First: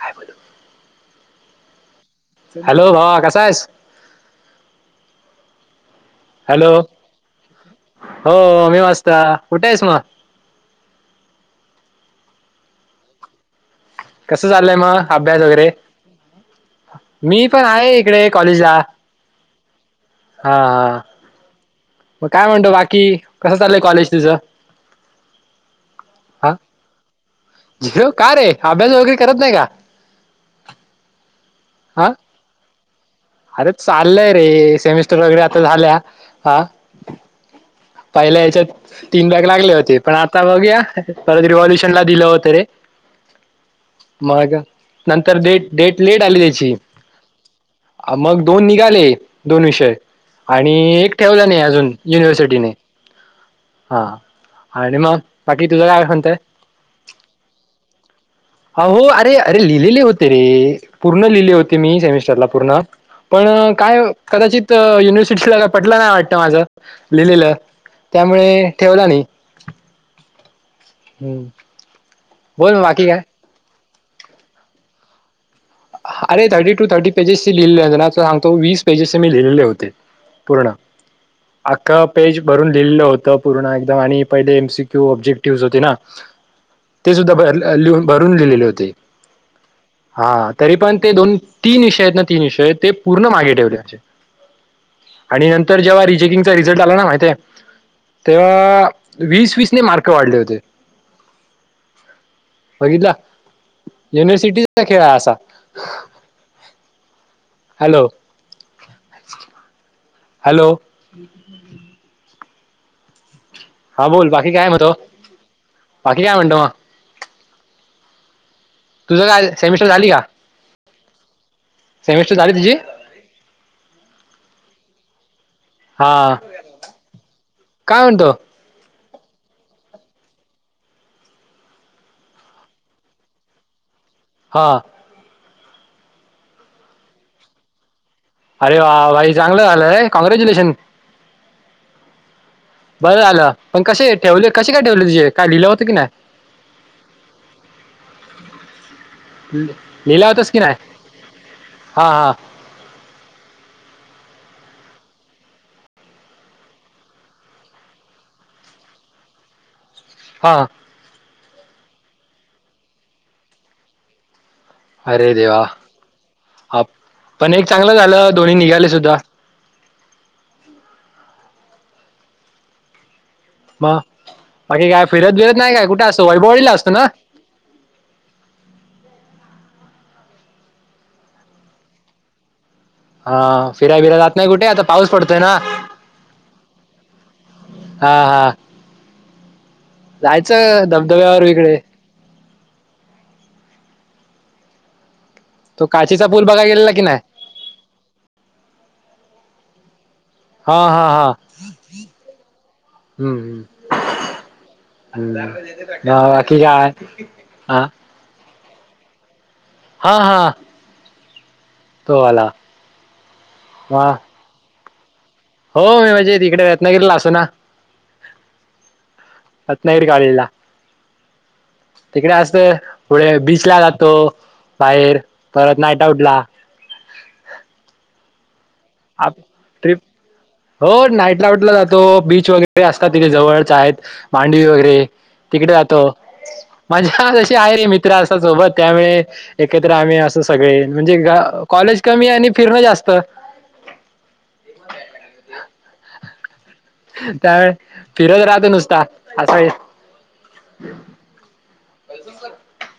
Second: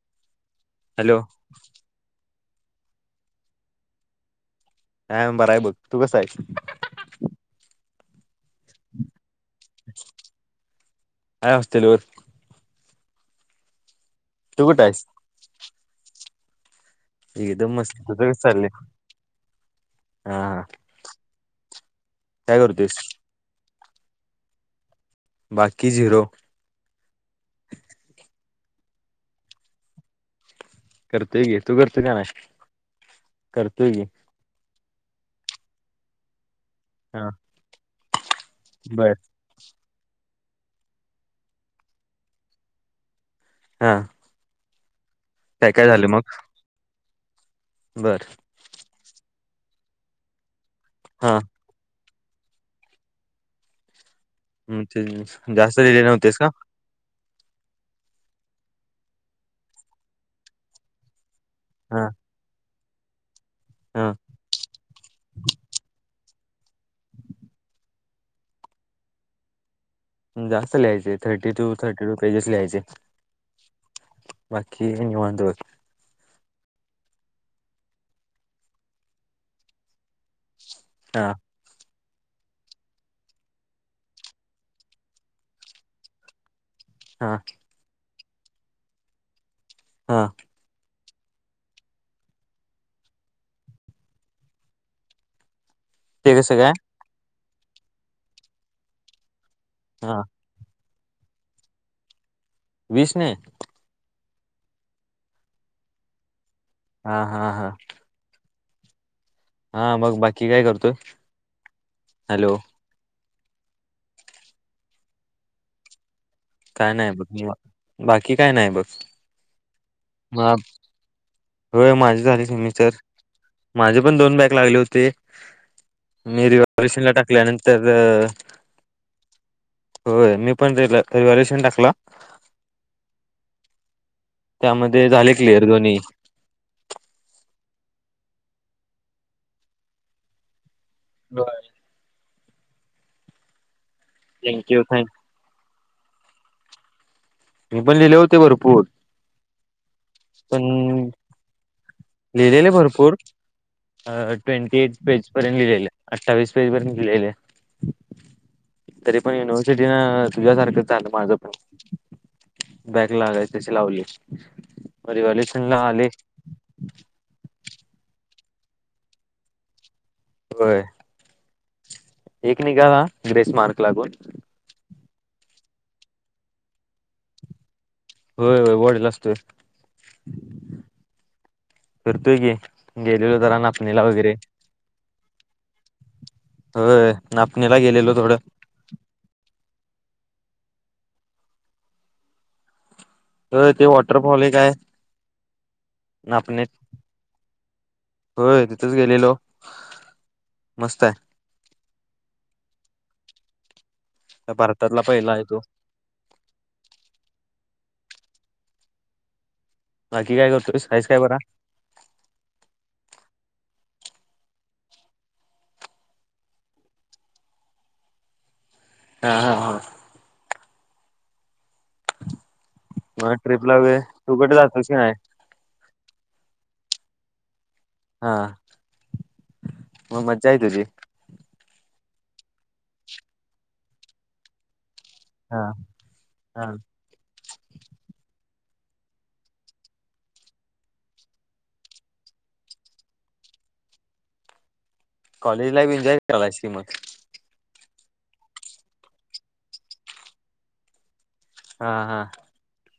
काय बोलू hello hello भावा कसा आहेस हा बर आहे बघ तू कसा आहेस हॅलो हो मी वाजता कुठे आहेस मग हाय होस्टल वर कसं तू चाललंय कुठं आहेस मग अभ्यास वगैरे? मी पण एकदम मस्त आहे इकडे तुझं कसं चाललंय कॉलेजला, हा हा. मग काय म्हणतो बाकी कसं चाललंय कॉलेज तुझं? बाकी झिरो हा झिरो का रे. अभ्यास वगैरे करत नाही का? करतेय गे तू करत हा का नाही? अरे करतोय की चाललंय रे सेमिस्टर वगैरे आता झाल्या, आ. हा पहिल्या याच्यात बर तीन भाग लागले होते पण आता बघूया परत रिव्हॉल्युशन ला दिलं होत रे हा मग नंतर डेट काय काय डेट झालं लेट मग आली त्याची बर मग दोन निघाले दोन विषय आणि एक हा ठेवला नाही अजून युनिवर्सिटीने हा म अणी ते मग बाकी जास्त तुझा काय लिहिले आहे म्हणतय नव्हतेस का अ हो अरे अरे लिहिलेले होते रे पूर्ण लिहिले केली होते मी हा सेमिस्टरला पुर्ण पण काय हा कदाचित युनिव्हर्सिटी सला पटलं जाय वाटत माझं लिहिलेलं त्यामुळे ठेवलं नाही जास्त लिहायचे हम्म. Thirty two thirty two pages बोल लिहायचे मग बाकी काय बाकी नी निवांत बग अरे थर्टी टू थर्टी पेजेसचे लिहिले ना सांगतो वीस पेजेसचे मी लिहिलेले होते पूर्ण हा अ एक पेज भरून लिहिलं होतं पूर्ण एकदम आणि पहिले एमसीक्यू ऑब्जेक्टिव्ह होते ना. ते हा सुद्धा भर लिह भरून लिहिलेले होते, हा. तरी पण ते दोन तीन विषय आहेत ना तीन विषय आहेत ते पूर्ण मागे ठेवलेचे आणि न जेव्हा ते रिचेकिंग चा कसं रिझ्ट काय लागला ना माहिताय तेव्हा वीस वीस [unintelligible] मार्क हा वाढले होते? बघितला वीस नी. युनिव्हर्सिटीचा खेळ असा. हा हा हा. हॅलो हा मग बाकी काय हॅलो करतो? हॅलो. हा बोल बाकी काय मतो. बाकी काय म्हणतो मग, काय नाही बघ निवा बाकी काय नाही बघ तुझं काय सेमिस्टर झाली का? हा [inaudible] होय माझी झाली सेमिस्टर, माझे पण दोन बॅग लागले होते. हा मेरशनला टाकल्यानंतर काय म्हणतो होय मी पण र रिवाल्युशन टाकला. हा त्यामध्ये झाले क्लियर दोनी्ही. अरे वा भाई चांगलं झालं र कॉग्रॅच्युलेशन. बर. बरं आलं पण कसे ठेवले कसे थँक्यू काय ठेवले थँक तुझे काय लिहिलं होत की नाही. मी पण लिहिले होते भरपूर, लिहिला होतस की पण नाही हा हा लिलेले भरपूर, अ ट्वेंटी एट पेज पर्यंत लिहिलेले अठ्ठावीस पेज पर्यंत लिहिलेले. तर पण युनिवर्सिट हा तुझ्यासारखं चालं माझ पण, बॅग लागाय तशी लावली. परिवालेच ना आले. हा पण एक चांगलं झालं दो्ही निघाले सुद्धा. होय. एक निघावा ग्रेसमार्क मग लागून. बाकी काय फिरत विरत नाही काय कुठे असतो वैभवळीला असतो ना. होय होय वडेल असतोय, फिरतोय की. गेलेलो हा जरा फिरा्य नाचणीला बिरायला वगैरे जात नाही कुठे? आता पाऊस पडतोय ना? होय. नापणीला हा गेलेलो थोडं. हा जायचं धबधब्यावर तिकडे. तर ते वॉटरफॉल एक हाय. तो काशीचा पूल बघायला गेलेला की नाही? होय तिथेच गेलेलो हा मस्त हा आहे. हा हम्म. भारतातला पहिला आहे तो बाकी काय, हा. हा बाकी हा काय करतोयस, हायस का बरा? तो वाला, वा. होय म्हणजे तिकडे रत्नागिरीला असतो ना. हा हा हा [unintelligible] तिकडे असत पुढे मग ट्रिपला बीचला वगैरे जातो. तू कुठे जातोस की नाही बाहेर परत नाईट आउट ला. हा अप ट्रिप, मग मज्जा आहे तुझी हो नाईट आउट. ला जातो बीच वगैरे असतात तिथे जवळच चाय मांडवी वगैरे. हा तिकडे जातो, हा मजा आहेरे मित्र असतात सोबत त्यावेळी एकत्र आम्ही अस सगळे म्हणजे कॉलेज कमी आणि फिरण जास्त. कॉलेज लाईफ एन्जॉय करायलायस की मग? त्यावेळ फिरत राहत नुसता अस- हा हा.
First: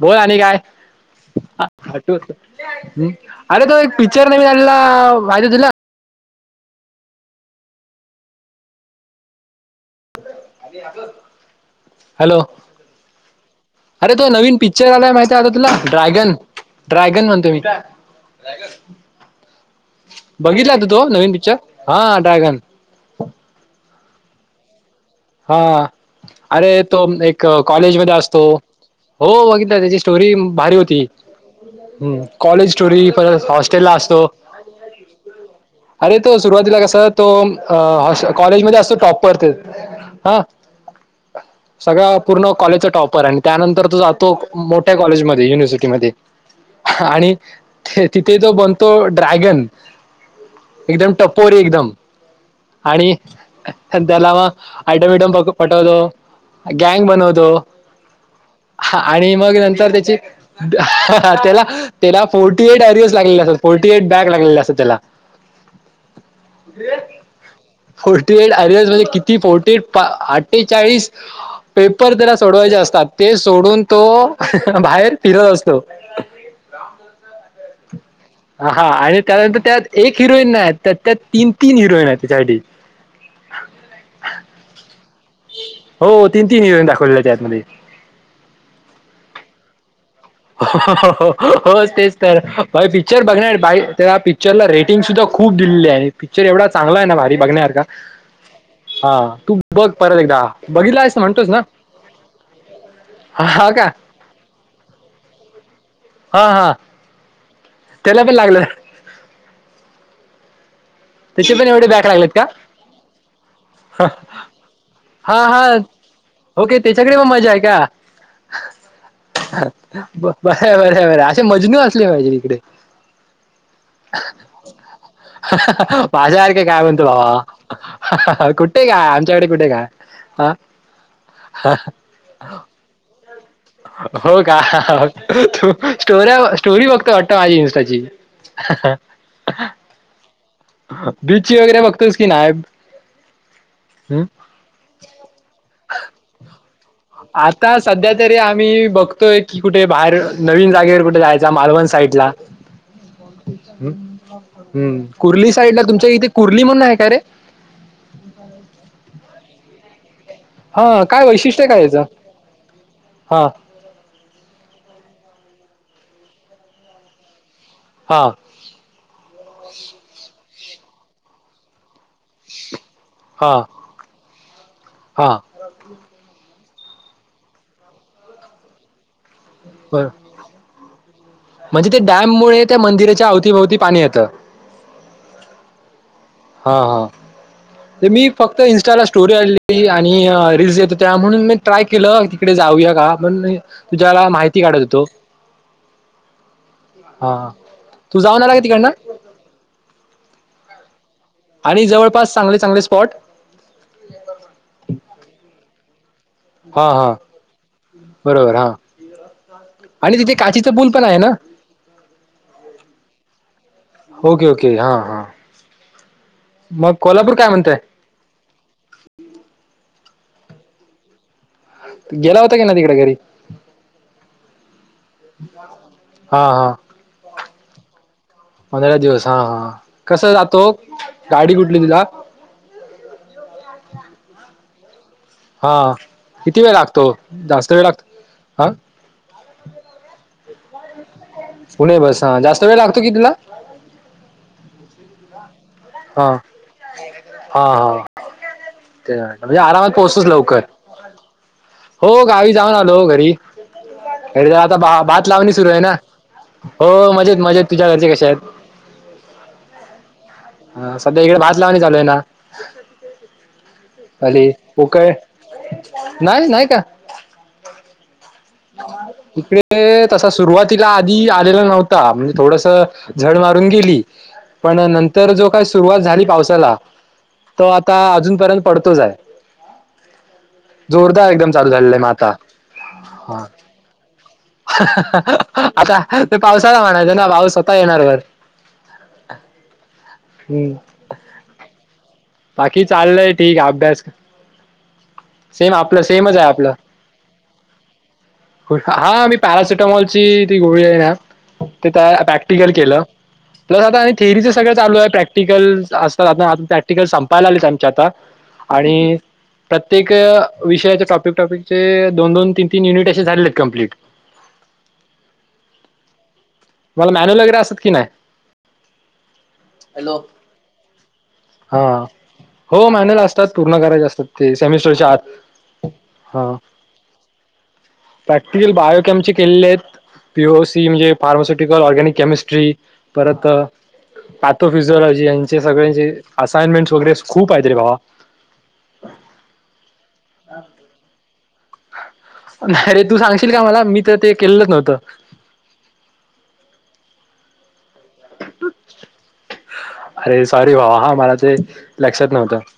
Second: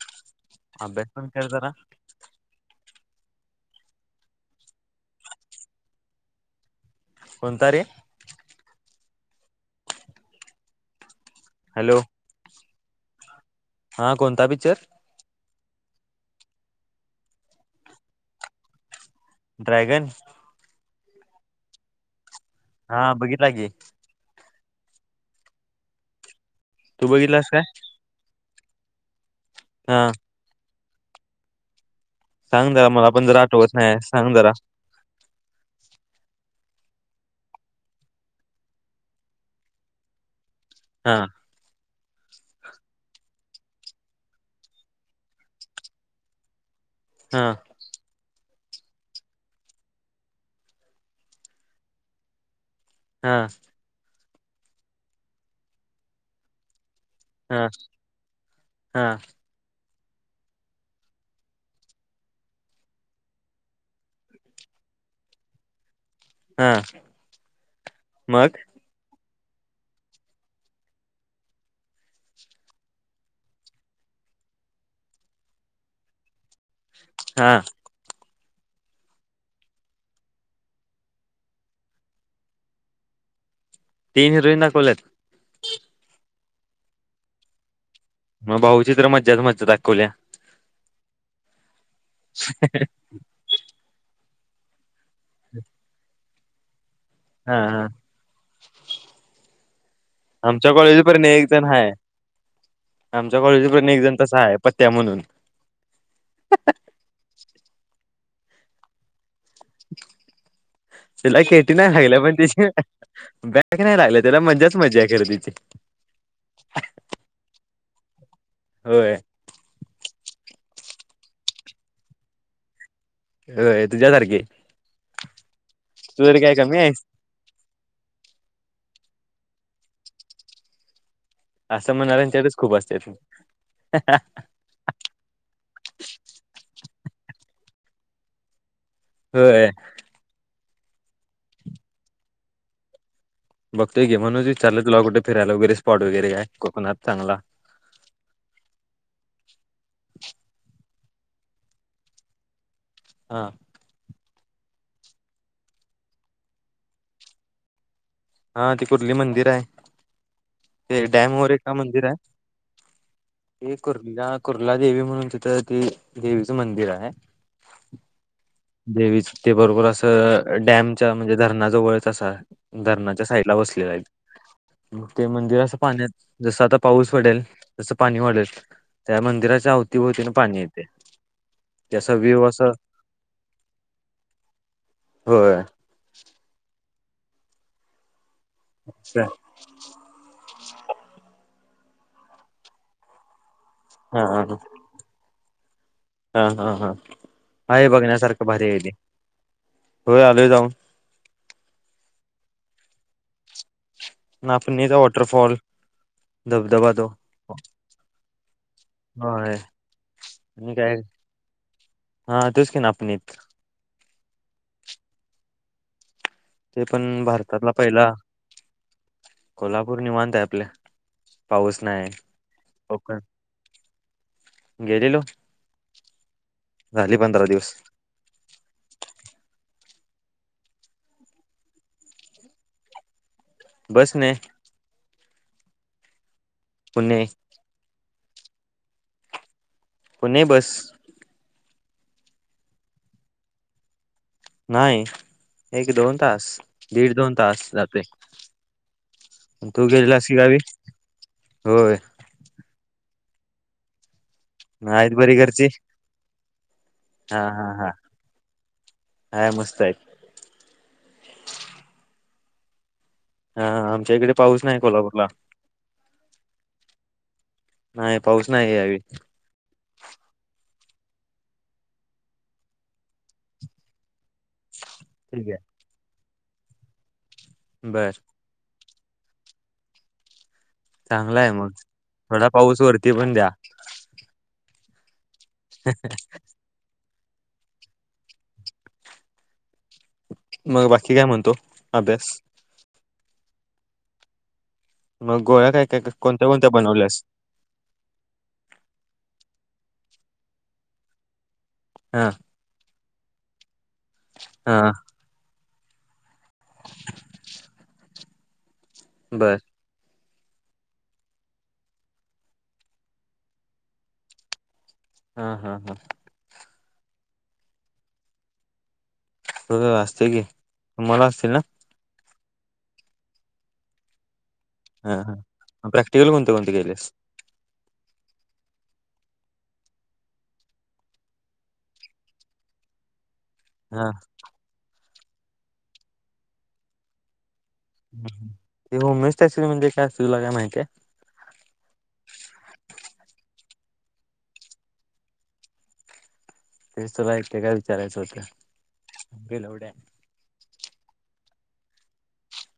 बोल आणि काय? अभ्यास पण कर जरा हटू अरे तो एक पिक्चर निघालेला माहितीय तुला? कोणता रे? हॅलो. हा अरे तो कोणता नवीन पिक्चर आलाय माहित- आता तुला ड्रॅगन, ड्रॅगन म्हणतो मी. ड्रॅगन? बघितला तू तो नवीन पिक्चर, हा ड्रॅगन. हा बघितला की. हा. अरे तो तू म एक बघितलास काय कॉलेज मधे असतो. हो बघितला. त्याची हा स्टोरी भारी होती. हम् कॉलेज सांग जरा मला स्टोरी पण जरा परत आठवत हॉस्टेल ला नाही असतो. सांग जरा अरे तो- सुरुवातीला कस तो अ हॉस कॉलेजमध्ये असतो टॉपर- हा सगळं. पूर्ण कॉलेजचा टॉपर आणि त्यानंतर तो जातो मोठ्या कॉलेजमध्ये युनिव्हर्सिटीमध्ये. आणि हा ते ति- ते तो बनतो ड्रॅगन. एकदम टपोरी एकदम. आणि हा त्याला मग, आयटम विटम पटवतो. गॅंग बनवतो हा हा आणि मग नंतर त्या- त्याला त्याला फोर्टी एट बॅग लागलेले असतात. फोर्टी एट बॅग लागलेले असतात त्याला. हा फोर्टी एट मग [unintelligible] म्हणजे किती फोट- ते अठ्ठेचाळीस पेपर त्याला सोडवायचे असतात. ते सोडून तो- बाहेर फिरत असतो. हा हा आणि त्यानंतर त्यात एक हिरोईन नाही त्या त्यात तीन तीन हिरोईन आहेत त्याच्यासाठी. तीन हिरोईन दाखवल्यात? हो तीन तीन हिरोईन दाखवले त्यातमध्ये. मग भाऊचि तर मज्जाच मज्जा दाखवल्या. हो तेच तर भाई पिक्चर बघणार. भाई त्या पिक्चरला रेट- टिंग सुद्धा खूप दिलेली आहे. पिक्चर एवढा चांगला हाय ना भारी हा बघण्यासारखा. हा हा तु बघ परत एकदा आमच्या बघितला कॉलेज आहे पर्यंत एक म्हणतोस ना जण हाय आमच्या कॉलेज हा का पर्यंत एक जण तसा आहे पत्त्या म्हणून हा हा त्याला पण लागलं तिला त्याचे पण केटी एवढे नाही बॅक लागल्या लागलेत पण का तची बॅग नाही लागल्या त्याला मजाच मजा आहे हा खरेदीची. हा ओके. त्याच्याकडे पण मजा आहे का? होय बरं बरं बरं असे मजनू असले पाहिजे इकडे. होय. तुझ्या सारखे. माझ्या सारखे काय म्हणतो बाबा कुठ- [unintelligible] कुठे काय? आमच्याकडे कुठे काय? आं? असं म्हणाच्यातच खूप असत्यात. हो का? तू स्टोऱ्या, स्टोरी बघतो का? माजस त्याची [unintelligible] होय. बीचची वगैरे बघतोस की नाय? [unintelligible] बघतये म्हणूनच चालुला कुठ फिरायला वैे स्पॉट वगैरे काय कोकनात [unintelligible] आता सध्या तरी आम्ही बघतो. की कुठे बाहेर नवीन जागेवर कुठे जायचा मालवण साईड ला हा हम्म [unintelligible] तुमच्या इथे कुरला म्हणून आहे. काय रे हा ते कुर्ली मंदिर आहे हा ते काय डॅम वर वैशिष्ट्य एका काय याचा मंदिर [unintelligible] आहे ते कुर्ला देवी म्हणून तिथं ते देवीचं मंदिर आहे. हा. देवी ते बरोबर असं डॅमच्या म्हणजे धरणा जवळ [unintelligible] धरणाच्या साईड हा बसले आहे ते हा मंदिर अस पाण्यात जस आ पाऊस वाढत तस पाणी वाढतं मंदिर रात बर अवतीभवतीन पाणी येते म्हणजे ते त्यास डॅम विीव मुळे असं त्या [unintelligible] मंदिराच्या अवतीभवती पाणी येत. होय. हा हा मी फक्त इनस्टाला स्टोरी आणली आणि [unintelligible] रीलल्स येतो त्या म्हणून मी ट्राय केलं तिकडे जाऊया का पण म हा तुझ्याला हा माहिती काढत होतो [unintelligible] हा तू जाऊन बघण्यासारखं आला का भारी आहे. तिकडनं होयआलो जाऊन आणि चांगले चांगले स्पॉट जवळपास ना पुणता वाटरफाॉल हा धबधबा हा बरोबर हा आहे. तिथे आणि काचीचं पूल काय पण आहे ना हा तूच की ना आपणत [unintelligible] हा ओके ओके हा. ते मग पण कोल्हापूर काय भारतातला म्हणतय पहिला कोला [unintelligible] पूर्णी मानतय आपले [unintelligible] गेला होता का कधी घरी गेलेलो हा हा झाली पंधरा दिवस पंधरा दिवस हा हा कस जातो गाडी कुठली तुला [unintelligible] बसणे. हा किती वेळ लागतो पुणे जास्त वेळ लागतो का. पुणे बस. पुणे बस हा जास्त वेळ लागतो कि तुला नाही एक [unintelligible] दोन हा तास दीड दोन हा. तास जाते हा. म्हणजे तू आराम. गेलेलास की गावी होय गावी जाऊन आलो घरी आता आहेत भात बरी लावणी घरची सुरू आहे. हा हा तुझ्या हा घरचे कसे आहेत. हाय मस्त आहेत मजेत..... इकडे भात लावणी चालू आहे. हो आमच्या इकडे पाऊस नाही.. हो काय कोल्हापूरला नाही नाही का? नाही. पाऊस नाही यावी इकडे तसा सुरुवात तिला आधी आलेला नव्हता म्हणजे थोडस झड मारून गेली पण नंतर जो ठीक आहे काय सुरुवात झाली पावसाला तो आता बर अजूनपर्यंत पडतो जोरदार एकदम चालू झा आहे म आाता थ आता ते पावसाला म्हणायच ना पाऊ स्वतः येणार वर हम्म मग बाकी काय म्हणतो अभ्यास बाकी चाललंय ठीक आहे अभ्यास मग गोळ्या सेम काय काय आपलं सेमच आहे कोणत्या कोणत्या आपलं बनवल्यास हा आम्ही पॅराासिटमॉोल ती गोळी आहे ना ते हा प्रॅक्टिकल केलं... प्लस आता आणि थेअरीचं सगळं हा चालू आहे प्रॅक्टिकल असतात आ आता... संपायला आलेत आमच्या आता आणि बर प्रत्येक.. विषया ट्रॉपिकचे दोन दोन तीन तीन युनिट असे झाले कम्प्लीट. [inaudible] हा हा हा तुम्हाला मॅनर वगैरे असत की नाही.. हो असते की मला असत.. हा हो मॅनला असतात पूर्ण करायचे असतात ते सेमिस्टरच्या हा आत हा प्रॅक्टिकल कोणते हा.. कोणते केलेस प्रॅक्टिकल बायोकॅमिटिक.. केलेत पीओसी म्हणजे फार्मा्युटिकल ऑर्गनिक केमिस्ट्री परत... हा आथो फिजिलॉजी यांचे सगळ्यांचे असइनमेंट्स वगैरे खूप... आहेत रे भावा ते होस्त म्हणजे काय अस तुला काय माहिती आहे... नाहीरे तू सांगशील का मला मी तर ते केलंच नव्हतं. टेस्टलाय काय.. विचारायचं होतं. बेलवड्या अरे सॉरी भावा हा मला ते... लक्षात नव्हत..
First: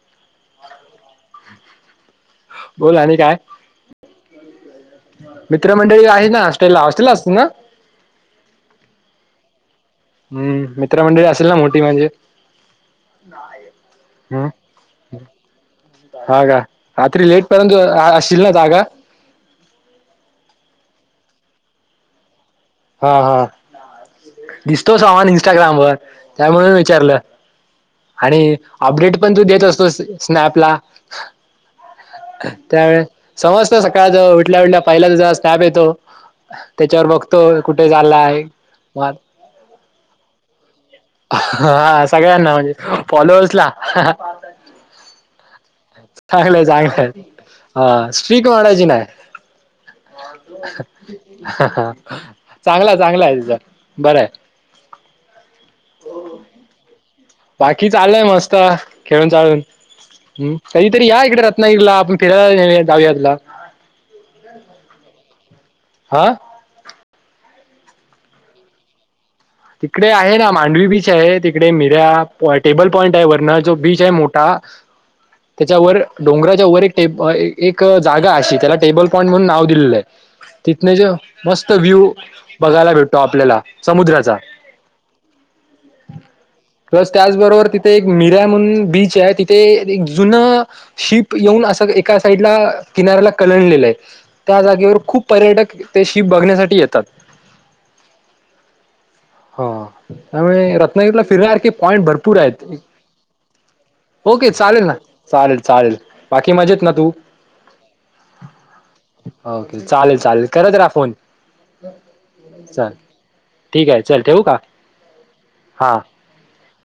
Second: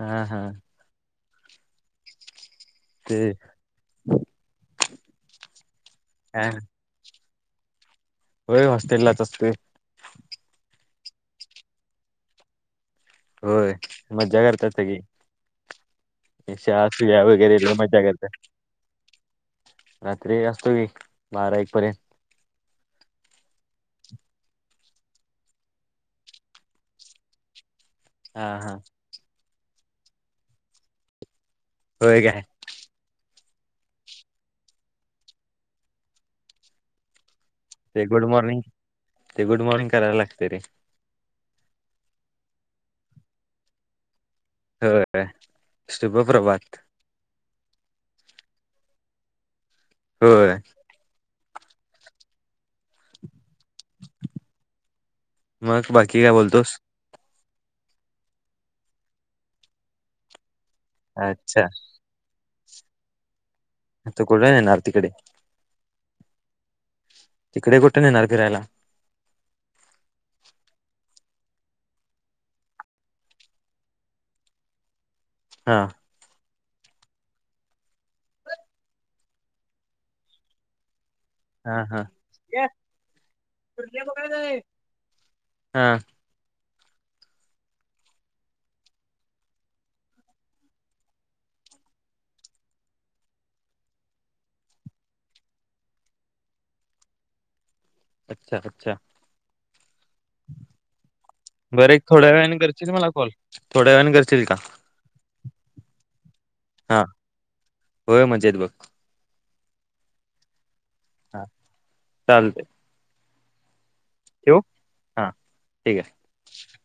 हा हा.. बोल आणि ते काय मित्रमंडळी आहे ना हॉस्टेल हॉस्टेलच... पुन.. हो हॉस्टेललाच असते.. हम्म मित्रमंडळी असेल ना मोठी म्हणजे.. होय मज्जा करतात सगळी. हम्म... हागा शाळा सुया रात्री लेट वगैरे पर्यंत लय मज्जा करतात. असशील ना जागा.. रात्री असतो मी बारा एक पर्यंत.. हा हा... दिसतो समान इंस्टाग्राम वर त्यामुळेून विचारलं.. आणि हा हा अपडेट पण तू देत असतो स्नॅपला.. होय काय त्यावेळेस समजत सकाळ ज उठल्या उठल्या पहिल्या ज स्टॅप येतो त्याच्यावर बघो... ते गुड मॉर्निंग ते गुड मॉर्निंग करायला लागते रे... हा सगळ्यांना म्हणजे फॉलोअर्स ला... हो [unintelligible] चांगलंय, चांगलंय ह स्रीक म्हडायची ना, होय [unintelligible] चांगला, चांगला आहे तिचां बर आहे. मग बाकी काय बोलतोस? बाकी चालय मस्त खेळून चालून हम्म. कधीतरी या इकडे अच्छा रत्नागिरी ला आपण फिरायला जाऊया जाऊया आता कुठे येणार आरतीकडे.. हा... तिकडे कुठे नेणार फिरायला? तिकडे आहे ना मांडवी बीच आहे, तिकडे मिर्या टेबल पॉईंट आहे, वारन जो बीच आहे मोठा.. हा त्याच्यावर डोंगरा.. त्यावर एक जागा अशी त्याला टेबल पॉईंट म्हणून नाव दिलेलं आहे, तिथंन तर... मस्त हा हा व्ह्यू बघायला भेटतो आपल्याला समुद्राचा हा... प्लस त्याचबरोबर तिथे एक मिऱ्या म्हणून बीच आहे तिथे एक जुनं शिप येऊ.. न एका साईडला किनाऱ्याला कलंडलेलं आहे त्या जागेवर खूप पर्यटक ते शीप बघण्या... त्या साठी येतात. अच्छा, अच्छा, हा त्यामुळे रत्नागिरीला फिरणार की बरं एक पॉइंट थोड्या भरपूर वेळाने आहेत. करशील मला कॉल थोड्या वेळाने घरचे येईल ओके का? चालेल ना चालेल चालेल. बाकी मजेत ना हा तू होय म्हजेत बघ ओके चालेल, चालेल करत रहा फोन हा चालतंय चाल. ठीक आहे चल ठेवू का? हा हा. ठीक आहे